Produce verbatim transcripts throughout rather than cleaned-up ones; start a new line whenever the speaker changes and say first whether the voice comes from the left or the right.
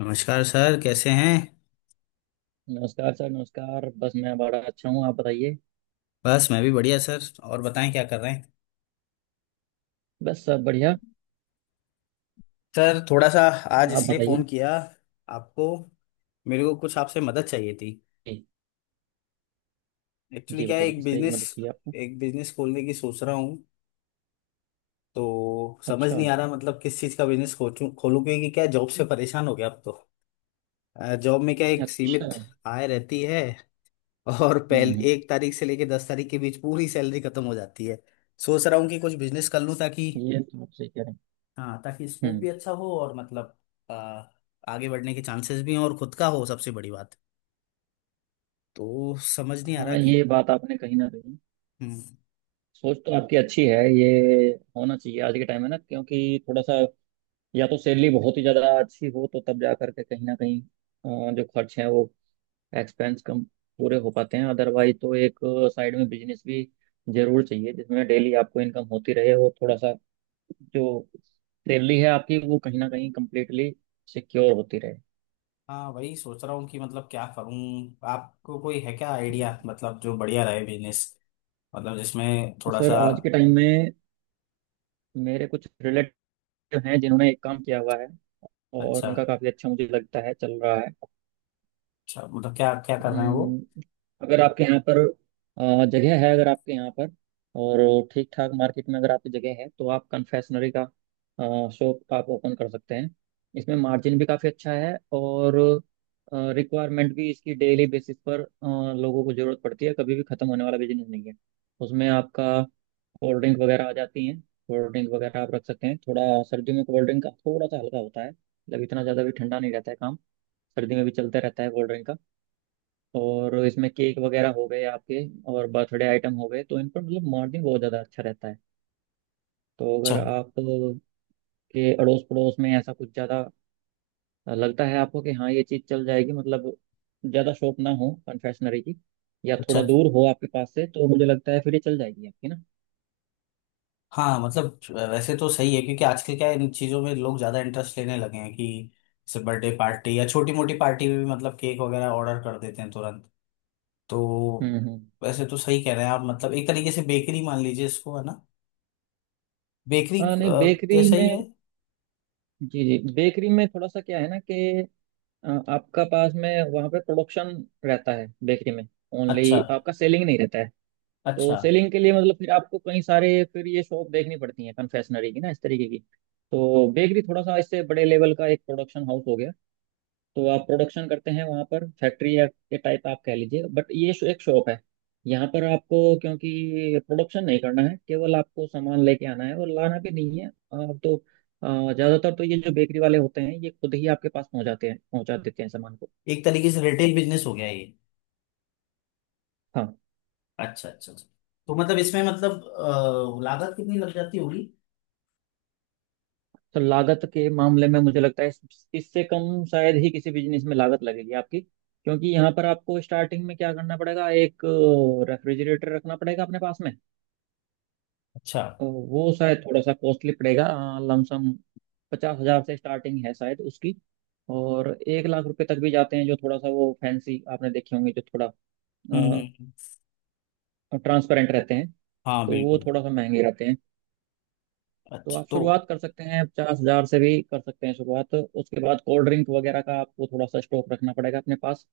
left: नमस्कार सर, कैसे हैं।
right: नमस्कार सर। नमस्कार। बस मैं बड़ा अच्छा हूँ। आप बताइए।
left: बस मैं भी बढ़िया सर। और बताएं क्या कर रहे हैं।
right: बस सब बढ़िया।
left: सर थोड़ा सा, आज
right: आप
left: इसलिए फ़ोन
right: बताइए।
left: किया आपको, मेरे को कुछ आपसे मदद चाहिए थी।
right: जी।
left: एक्चुअली
right: जी
left: क्या है,
right: बताइए,
left: एक
right: किस तरह की
left: बिजनेस
right: मदद चाहिए आपको।
left: एक बिजनेस खोलने की सोच रहा हूँ। तो समझ
right: अच्छा।
left: नहीं आ रहा मतलब किस चीज़ का बिजनेस खोलूँ खोलूँ, क्योंकि क्या जॉब से परेशान हो गया अब तो। अ, जॉब में क्या एक
right: अच्छा।
left: सीमित आय रहती है, और पहले
right: हम्म।
left: एक तारीख से लेके दस तारीख के बीच पूरी सैलरी खत्म हो जाती है। सोच रहा हूँ कि कुछ बिजनेस कर लूँ ताकि,
right: ये तो आप सही कह रहे
left: हाँ, ताकि
right: हैं।
left: स्कोप
right: हम्म।
left: भी अच्छा हो और मतलब आ, आगे बढ़ने के चांसेस भी हों, और खुद का हो सबसे बड़ी बात। तो समझ नहीं आ रहा
right: हाँ,
left: कि,
right: ये बात आपने कहीं ना कहीं।
left: हम्म,
right: सोच तो आपकी अच्छी है। ये होना चाहिए आज के टाइम में ना, क्योंकि थोड़ा सा या तो सैलरी बहुत ही ज़्यादा अच्छी हो तो तब जा करके कहीं ना कहीं अ, जो खर्च है वो एक्सपेंस कम पूरे हो पाते हैं। अदरवाइज तो एक साइड में बिजनेस भी जरूर चाहिए, जिसमें डेली आपको इनकम होती रहे और थोड़ा सा जो सैलरी है आपकी वो कहीं ना कहीं कंप्लीटली सिक्योर होती रहे।
left: हाँ, वही सोच रहा हूँ कि मतलब क्या करूँ। आपको कोई है क्या आइडिया, मतलब जो बढ़िया रहे बिजनेस, मतलब जिसमें थोड़ा
right: सर
left: सा।
right: आज के टाइम में मेरे कुछ रिलेटिव हैं जिन्होंने एक काम किया हुआ है और
left: अच्छा,
right: उनका काफ़ी अच्छा मुझे लगता है चल रहा है।
left: अच्छा, मतलब क्या क्या कर रहे हैं वो।
right: हम्म, अगर आपके यहाँ पर अ, जगह है, अगर आपके यहाँ पर और ठीक ठाक मार्केट में अगर आपकी जगह है तो आप कन्फेक्शनरी का शॉप आप ओपन कर सकते हैं। इसमें मार्जिन भी काफ़ी अच्छा है और रिक्वायरमेंट भी इसकी डेली बेसिस पर अ, लोगों को ज़रूरत पड़ती है। कभी भी ख़त्म होने वाला बिजनेस नहीं है। उसमें आपका कोल्ड ड्रिंक वगैरह आ जाती हैं। कोल्ड ड्रिंक वगैरह आप रख सकते हैं। थोड़ा सर्दियों में कोल्ड ड्रिंक का थोड़ा सा हल्का होता है, मतलब इतना ज़्यादा भी ठंडा नहीं रहता है काम। सर्दी में भी चलता रहता है कोल्ड ड्रिंक का। और इसमें केक वगैरह हो गए आपके, और बर्थडे आइटम हो गए, तो इन पर मतलब मार्जिन बहुत ज़्यादा अच्छा रहता है। तो
left: अच्छा,
right: अगर आप के अड़ोस पड़ोस में ऐसा कुछ ज़्यादा लगता है आपको कि हाँ ये चीज़ चल जाएगी, मतलब ज़्यादा शॉप ना हो कन्फेक्शनरी की या
left: अच्छा,
right: थोड़ा दूर हो आपके पास से, तो मुझे लगता है फिर ये चल जाएगी आपकी ना।
left: हाँ मतलब, वैसे तो सही है क्योंकि आजकल क्या है, इन चीज़ों में लोग ज़्यादा इंटरेस्ट लेने लगे हैं कि जैसे बर्थडे पार्टी या छोटी मोटी पार्टी में भी मतलब केक वगैरह ऑर्डर कर देते हैं तुरंत। तो
right: हम्म हम्म।
left: वैसे तो सही कह रहे हैं आप, मतलब एक तरीके से बेकरी मान लीजिए इसको है ना, बेकरी
right: हाँ नहीं, बेकरी
left: जैसा ही
right: में।
left: है।
right: जी जी, बेकरी में थोड़ा सा क्या है ना कि अ, आपका पास में वहाँ पे प्रोडक्शन रहता है बेकरी में।
left: अच्छा,
right: ओनली आपका सेलिंग नहीं रहता है। तो
left: अच्छा,
right: सेलिंग के लिए मतलब फिर आपको कई सारे, फिर ये शॉप देखनी पड़ती है कन्फेक्शनरी की ना इस तरीके की। तो बेकरी थोड़ा सा इससे बड़े लेवल का एक प्रोडक्शन हाउस हो गया। तो आप प्रोडक्शन करते हैं वहाँ पर, फैक्ट्री या के टाइप आप कह लीजिए, बट ये शो- एक शॉप है। यहाँ पर आपको क्योंकि प्रोडक्शन नहीं करना है, केवल आपको सामान लेके आना है, और लाना भी नहीं है आप तो, अ, ज्यादातर तो ये जो बेकरी वाले होते हैं ये खुद ही आपके पास पहुंचाते हैं, पहुंचा देते हैं सामान को।
left: एक तरीके से रिटेल बिजनेस हो गया ये।
right: हाँ।
left: अच्छा, अच्छा, अच्छा। तो मतलब इसमें मतलब अ, लागत कितनी लग जाती होगी।
right: तो लागत के मामले में मुझे लगता है इस- इससे कम शायद ही किसी बिजनेस में लागत लगेगी आपकी, क्योंकि यहाँ पर आपको स्टार्टिंग में क्या करना पड़ेगा, एक रेफ्रिजरेटर रखना पड़ेगा अपने पास में।
left: अच्छा।
right: तो वो शायद थोड़ा सा कॉस्टली पड़ेगा। लमसम पचास हजार से स्टार्टिंग है शायद उसकी, और एक लाख रुपए तक भी जाते हैं, जो थोड़ा सा वो फैंसी आपने देखे होंगे, जो थोड़ा
left: हम्म, हम्म, हम्म।
right: ट्रांसपेरेंट रहते हैं।
left: हाँ
right: तो वो
left: बिल्कुल।
right: थोड़ा सा महंगे रहते हैं। तो
left: अच्छा
right: आप
left: तो,
right: शुरुआत कर सकते हैं, पचास हजार से भी कर सकते हैं शुरुआत। उसके बाद कोल्ड ड्रिंक वगैरह का आपको थोड़ा सा स्टॉक रखना पड़ेगा अपने पास।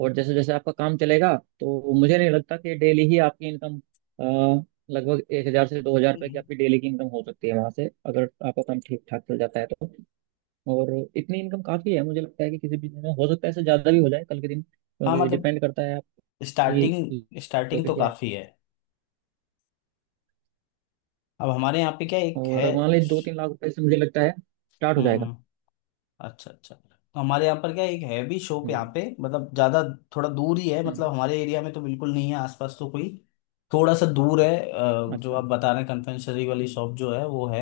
right: और जैसे जैसे आपका काम चलेगा, तो मुझे नहीं लगता कि डेली ही आपकी इनकम अ, लगभग एक हजार से दो हजार रुपये की
left: हम्म,
right: आपकी डेली की इनकम हो सकती है वहां से, अगर आपका काम ठीक ठाक चल जाता है तो। और इतनी इनकम काफी है मुझे लगता है कि किसी भी दिन में। हो सकता है इससे ज्यादा भी हो जाए कल के दिन,
left: हाँ
right: क्योंकि
left: मतलब,
right: डिपेंड करता है आपकी
left: स्टार्टिंग स्टार्टिंग
right: लोकेशन
left: तो
right: क्या है।
left: काफी है। अब हमारे यहाँ पे क्या एक है।
right: और मान लीजिए दो तीन लाख रुपए से मुझे लगता है स्टार्ट हो जाएगा।
left: हम्म। अच्छा, अच्छा, तो हमारे यहाँ पर क्या एक है भी शॉप,
right: जी।
left: यहाँ पे मतलब ज्यादा थोड़ा दूर ही है। मतलब
right: हम्म।
left: हमारे एरिया में तो बिल्कुल नहीं है आसपास तो कोई, थोड़ा सा दूर है अ, जो
right: अच्छा।
left: आप बता रहे हैं कन्फेक्शनरी वाली शॉप जो है वो है।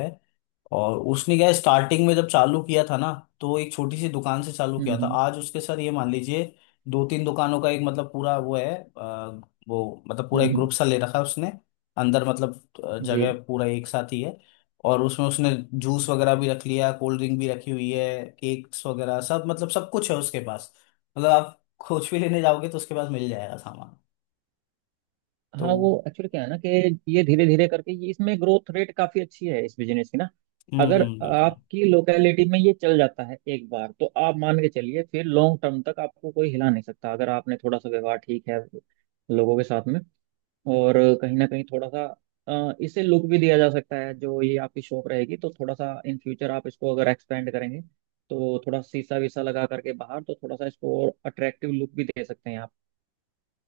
left: और उसने क्या स्टार्टिंग में जब चालू किया था ना, तो एक छोटी सी दुकान से चालू
right: हम्म।
left: किया था,
right: हम्म।
left: आज उसके सर ये मान लीजिए दो तीन दुकानों का एक मतलब पूरा वो है। अ, वो मतलब पूरा
right: हम्म।
left: एक
right: हम्म।
left: ग्रुप सा ले रखा है उसने, अंदर मतलब, अ,
right: जी।
left: जगह पूरा एक साथ ही है। और उसमें उसने जूस वगैरह भी रख लिया, कोल्ड ड्रिंक भी रखी हुई है, केक्स वगैरह सब मतलब सब कुछ है उसके पास। मतलब आप कुछ भी लेने जाओगे तो उसके पास मिल जाएगा सामान, तो।
right: हाँ वो एक्चुअली क्या है ना कि ये धीरे धीरे करके ये इसमें ग्रोथ रेट काफी अच्छी है इस बिजनेस की ना।
left: हम्म,
right: अगर
left: हम्म, बिल्कुल।
right: आपकी लोकेलिटी में ये चल जाता है एक बार, तो आप मान के चलिए फिर लॉन्ग टर्म तक आपको कोई हिला नहीं सकता, अगर आपने थोड़ा सा व्यवहार ठीक है लोगों के साथ में। और कहीं ना कहीं थोड़ा सा अ, इसे लुक भी दिया जा सकता है, जो ये आपकी शॉप रहेगी। तो थोड़ा सा इन फ्यूचर आप इसको अगर एक्सपेंड करेंगे, तो थोड़ा शीशा वीसा लगा करके बाहर तो थोड़ा सा इसको और अट्रैक्टिव लुक भी दे सकते हैं आप।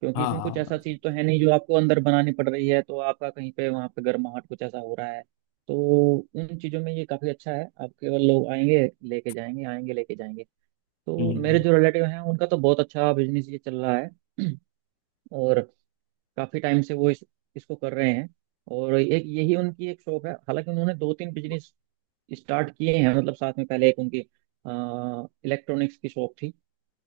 right: क्योंकि
left: हाँ,
right: इसमें कुछ ऐसा
left: हाँ।
right: चीज तो है नहीं जो आपको अंदर बनानी पड़ रही है, तो आपका कहीं पे वहां पे गर्माहट कुछ ऐसा हो रहा है। तो उन चीजों में ये काफी अच्छा है। आप केवल लोग आएंगे लेके जाएंगे, आएंगे लेके जाएंगे।
left: हम्म,
right: तो मेरे
left: हम्म।
right: जो रिलेटिव हैं उनका तो बहुत अच्छा बिजनेस ये चल रहा है। और काफी टाइम से वो इस, इसको कर रहे हैं। और एक यही उनकी एक शॉप है, हालांकि उन्होंने दो तीन बिजनेस स्टार्ट किए हैं, मतलब साथ में। पहले एक उनकी इलेक्ट्रॉनिक्स की शॉप थी,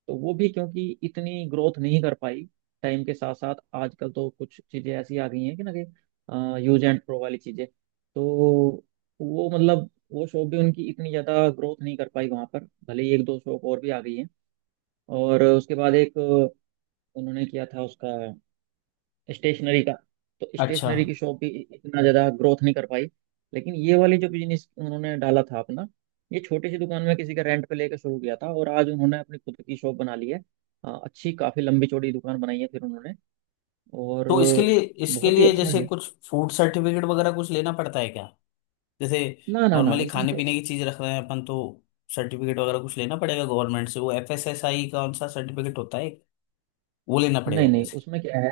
right: तो वो भी क्योंकि इतनी ग्रोथ नहीं कर पाई। टाइम के साथ साथ आजकल तो कुछ चीजें ऐसी आ गई हैं कि ना कि यूज एंड प्रो वाली चीजें। तो वो मतलब वो शॉप भी उनकी इतनी ज्यादा ग्रोथ नहीं कर पाई वहां पर, भले ही एक दो शॉप और भी आ गई हैं। और उसके बाद एक उन्होंने किया था उसका स्टेशनरी का। तो
left: अच्छा,
right: स्टेशनरी की शॉप भी इतना ज्यादा ग्रोथ नहीं कर पाई। लेकिन ये वाली जो बिजनेस उन्होंने डाला था अपना, ये छोटी सी दुकान में किसी का रेंट पे लेकर शुरू किया था, और आज उन्होंने अपनी खुद की शॉप बना ली है। अ, अच्छी काफी लंबी चौड़ी दुकान बनाई है फिर उन्होंने, और
left: तो इसके लिए इसके
right: बहुत ही
left: लिए
right: अच्छा
left: जैसे
right: है।
left: कुछ फूड सर्टिफिकेट वगैरह कुछ लेना पड़ता है क्या। जैसे
right: ना ना ना,
left: नॉर्मली
right: इसमें
left: खाने
right: तो
left: पीने की चीज रख रहे हैं अपन तो सर्टिफिकेट वगैरह कुछ लेना पड़ेगा गवर्नमेंट से। वो एफ एस एस ए आई कौन सा सर्टिफिकेट होता है, वो लेना पड़ेगा
right: नहीं, नहीं
left: वैसे।
right: उसमें क्या है,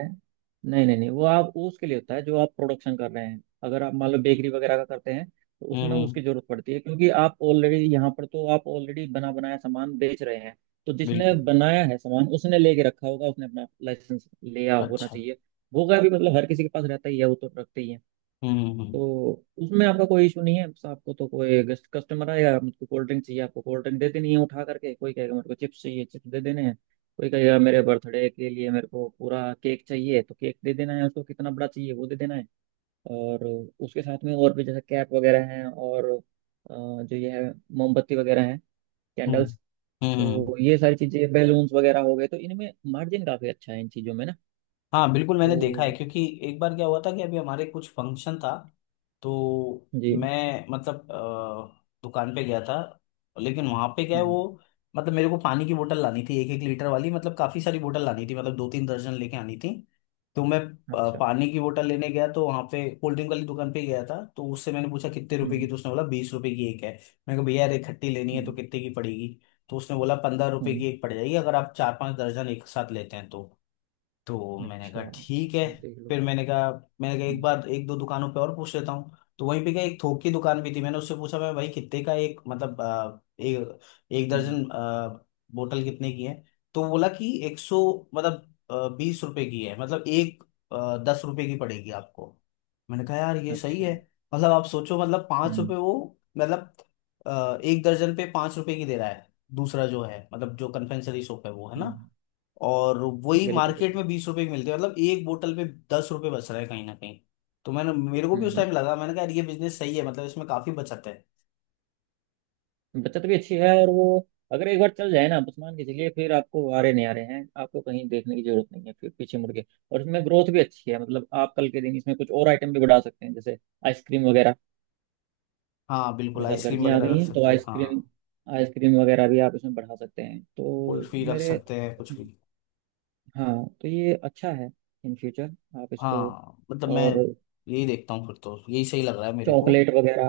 right: नहीं नहीं नहीं। वो आप वो उसके लिए होता है जो आप प्रोडक्शन कर रहे हैं। अगर आप मान लो बेकरी वगैरह का करते हैं तो
left: हम्म,
right: उसमें
left: हम्म,
right: उसकी जरूरत पड़ती है, क्योंकि आप ऑलरेडी यहाँ पर, तो आप ऑलरेडी बना बनाया सामान बेच रहे हैं। तो जिसने
left: बिल्कुल।
right: बनाया है सामान उसने लेके रखा होगा, उसने अपना लाइसेंस लिया होना
left: अच्छा।
right: चाहिए। होगा भी, मतलब हर किसी के पास रहता ही है वो, तो रखते ही है।
left: हम्म, हम्म,
right: तो उसमें आपका कोई इशू नहीं है। बस आपको तो, कोई गेस्ट कस्टमर आएगा, मुझको कोल्ड ड्रिंक चाहिए, आपको कोल्ड ड्रिंक दे देनी है उठा करके। कोई कहेगा मेरे को चिप्स चाहिए, चिप्स दे देने हैं। कोई कहेगा मेरे बर्थडे के लिए मेरे को पूरा केक चाहिए, तो केक दे देना है उसको, कितना बड़ा चाहिए वो दे देना है। और उसके साथ में और भी, जैसे कैप वगैरह हैं, और अ, जो ये है मोमबत्ती वगैरह है,
left: हम्म,
right: कैंडल्स।
left: हम्म, हम्म,
right: तो ये सारी चीज़ें, बैलून्स वगैरह हो गए, तो इनमें मार्जिन काफ़ी अच्छा है इन चीज़ों में ना।
left: हाँ बिल्कुल,
right: तो
left: मैंने देखा है, क्योंकि एक बार क्या हुआ था कि अभी हमारे कुछ फंक्शन था। तो
right: जी।
left: मैं मतलब अ, दुकान पे गया था, लेकिन वहां पे क्या है
right: हम्म।
left: वो, मतलब मेरे को पानी की बोतल लानी थी, एक एक लीटर वाली, मतलब काफी सारी बोतल लानी थी, मतलब दो तीन दर्जन लेके आनी थी। तो मैं अ,
right: अच्छा।
left: पानी की बोतल लेने गया तो वहां पे कोल्ड ड्रिंक वाली दुकान पे गया था। तो उससे मैंने पूछा कितने रुपए की,
right: हम्म।
left: तो उसने बोला बीस रुपए की एक है। मैंने कहा भैया यार एक खट्टी लेनी है तो
right: हम्म।
left: कितने की पड़ेगी। तो उसने बोला पंद्रह रुपए
right: हम्म।
left: की एक पड़ जाएगी अगर आप चार पांच दर्जन एक साथ लेते हैं तो। तो मैंने
right: अच्छा।
left: कहा ठीक है।
right: देख
left: फिर
right: लो।
left: मैंने कहा, मैंने कहा एक
right: हम्म।
left: बार एक दो दुकानों पे और पूछ लेता हूँ। तो वहीं पे क्या एक थोक की दुकान भी थी, मैंने उससे पूछा, मैं भाई कितने का एक मतलब अ, एक एक
right: हम्म।
left: दर्जन अ, बोतल कितने की है। तो वो बोला कि एक सौ मतलब अ, बीस रुपए की है, मतलब एक अ, दस रुपए की पड़ेगी आपको। मैंने कहा यार ये सही
right: अच्छा।
left: है, मतलब आप सोचो, मतलब पाँच
right: हम्म।
left: रुपए वो, मतलब अ, एक दर्जन पे पाँच रुपए की दे रहा है। दूसरा जो है मतलब जो कन्फेक्शनरी शॉप है वो है ना,
right: हम्म।
left: और वही
right: बिल्कुल
left: मार्केट
right: बिल्कुल।
left: में बीस रुपए की मिलती है, मतलब एक बोतल पे दस रुपए बच रहा है कहीं ना कहीं। तो मैंने, मेरे को भी
right: हम्म
left: उस
right: हम्म।
left: टाइम लगा, मैंने कहा यार ये बिजनेस सही है, मतलब इसमें काफी बचत है।
right: बचत भी अच्छी है, और वो अगर एक बार चल जाए ना, आप बस मान के चलिए, फिर आपको आ रहे नहीं आ रहे हैं, आपको कहीं देखने की जरूरत नहीं है फिर पीछे मुड़ के। और इसमें ग्रोथ भी अच्छी है, मतलब आप कल के दिन इसमें कुछ और आइटम भी बढ़ा सकते हैं, जैसे आइसक्रीम वगैरह।
left: हाँ बिल्कुल,
right: जैसे आप,
left: आइसक्रीम
right: गर्मियाँ आ
left: वगैरह
right: गई
left: रख
right: हैं, तो
left: सकते हैं
right: आइसक्रीम,
left: हाँ,
right: आइसक्रीम वगैरह भी आप इसमें बढ़ा सकते हैं तो
left: कुल्फी रख
right: मेरे।
left: सकते हैं, कुछ भी।
right: हाँ, तो ये अच्छा है इन फ्यूचर आप इसको।
left: हाँ मतलब, मैं
right: और
left: यही देखता हूँ फिर, तो यही सही लग रहा है मेरे को।
right: चॉकलेट वगैरह।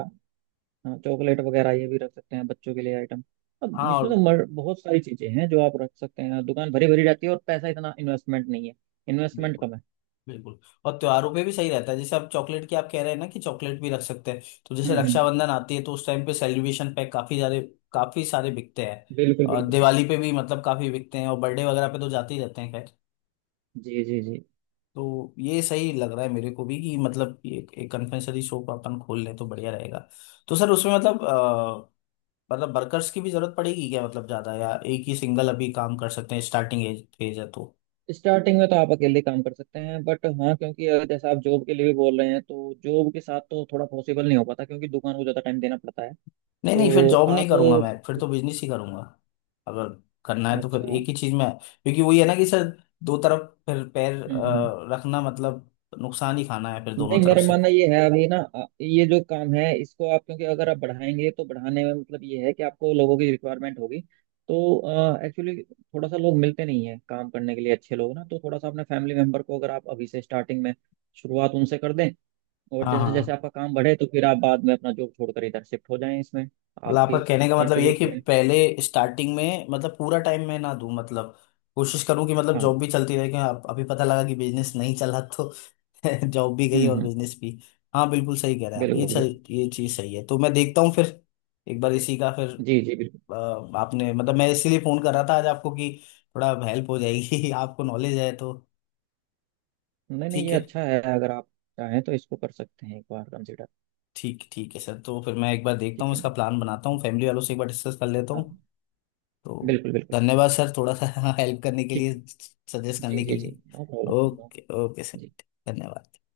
right: हाँ चॉकलेट वगैरह ये भी रख सकते हैं, बच्चों के लिए आइटम। अब
left: हाँ
right: इसमें
left: और,
right: तो मर, बहुत सारी चीजें हैं जो आप रख सकते हैं, दुकान भरी भरी रहती है और पैसा इतना इन्वेस्टमेंट नहीं है, इन्वेस्टमेंट
left: बिल्कुल,
right: कम है।
left: बिल्कुल, और त्योहारों पे भी सही रहता है, जैसे आप चॉकलेट की आप कह रहे हैं ना कि चॉकलेट भी रख सकते हैं। तो जैसे
right: हम्म हम्म।
left: रक्षाबंधन आती है तो उस टाइम पे सेलिब्रेशन पैक काफी सारे, काफी सारे बिकते हैं।
right: बिल्कुल
left: और
right: बिल्कुल बिल्कुल।
left: दिवाली पे भी मतलब काफी बिकते हैं, और बर्थडे वगैरह पे तो जाते ही रहते हैं, खैर।
right: जी जी जी।
left: तो ये सही लग रहा है मेरे को भी कि मतलब ये एक कन्फेक्शनरी शॉप अपन खोल लें तो बढ़िया रहेगा। तो सर उसमें मतलब अ, मतलब वर्कर्स की भी जरूरत पड़ेगी क्या, मतलब ज्यादा, या एक ही सिंगल अभी काम कर सकते हैं, स्टार्टिंग एज फेज है तो।
right: स्टार्टिंग में तो आप अकेले काम कर सकते हैं, बट हाँ, क्योंकि अगर जैसा आप जॉब के लिए भी बोल रहे हैं तो जॉब के साथ तो थोड़ा पॉसिबल नहीं हो पाता, क्योंकि दुकान को ज्यादा टाइम देना पड़ता है।
left: नहीं नहीं फिर
right: तो
left: जॉब नहीं
right: आप।
left: करूंगा मैं, फिर तो बिजनेस ही करूंगा अगर करना है, तो फिर
right: अच्छा। हम्म।
left: एक ही चीज में, क्योंकि वही है ना कि सर, दो तरफ फिर पैर
right: हम्म।
left: अ, रखना मतलब नुकसान ही खाना है फिर दोनों
right: नहीं,
left: तरफ
right: मेरा
left: से।
right: मानना ये है अभी ना, अ, ये जो काम है इसको आप, क्योंकि अगर आप बढ़ाएंगे तो बढ़ाने में मतलब ये है कि आपको लोगों की रिक्वायरमेंट होगी। तो एक्चुअली थोड़ा सा लोग मिलते नहीं है काम करने के लिए, अच्छे लोग ना, तो थोड़ा सा अपने फैमिली मेंबर को अगर आप अभी से स्टार्टिंग में शुरुआत उनसे कर दें, और
left: हाँ,
right: जैसे जैसे
left: हाँ,
right: आपका काम बढ़े तो फिर आप बाद में अपना जॉब छोड़कर इधर शिफ्ट हो जाएं इसमें।
left: मतलब
right: आप
left: आपका
right: भी
left: कहने का मतलब ये है
right: कंट्रीब्यूट
left: कि
right: करें।
left: पहले स्टार्टिंग में मतलब पूरा टाइम मैं ना दूं, मतलब कोशिश करूं कि मतलब
right: हाँ।
left: जॉब भी चलती रहे कि आप अभी पता लगा कि बिजनेस नहीं चला तो जॉब भी गई
right: हम्म
left: और
right: हम्म।
left: बिजनेस भी। हाँ बिल्कुल सही कह रहे हैं आप, ये
right: बिल्कुल बिल्कुल।
left: सही, ये चीज़ सही है। तो मैं देखता हूँ फिर, एक बार इसी का फिर,
right: जी जी बिल्कुल।
left: अ, आपने मतलब, मैं इसीलिए फोन कर रहा था आज आपको कि थोड़ा हेल्प हो जाएगी, आपको नॉलेज है तो।
right: नहीं नहीं
left: ठीक
right: ये
left: है।
right: अच्छा है, अगर आप चाहें तो इसको कर सकते हैं एक बार कंसिडर।
left: ठीक, ठीक है सर, तो फिर मैं एक बार देखता हूँ,
right: ठीक है
left: इसका
right: ना।
left: प्लान बनाता हूँ, फैमिली वालों से एक बार डिस्कस कर लेता
right: हाँ।
left: हूँ तो।
right: बिल्कुल बिल्कुल बिल्कुल।
left: धन्यवाद सर, थोड़ा सा हेल्प करने के
right: ठीक
left: लिए,
right: है।
left: सजेस्ट
right: जी
left: करने के
right: जी जी।
left: लिए।
right: No problem.
left: Okay okay sir,
right: ji.
left: धन्यवाद।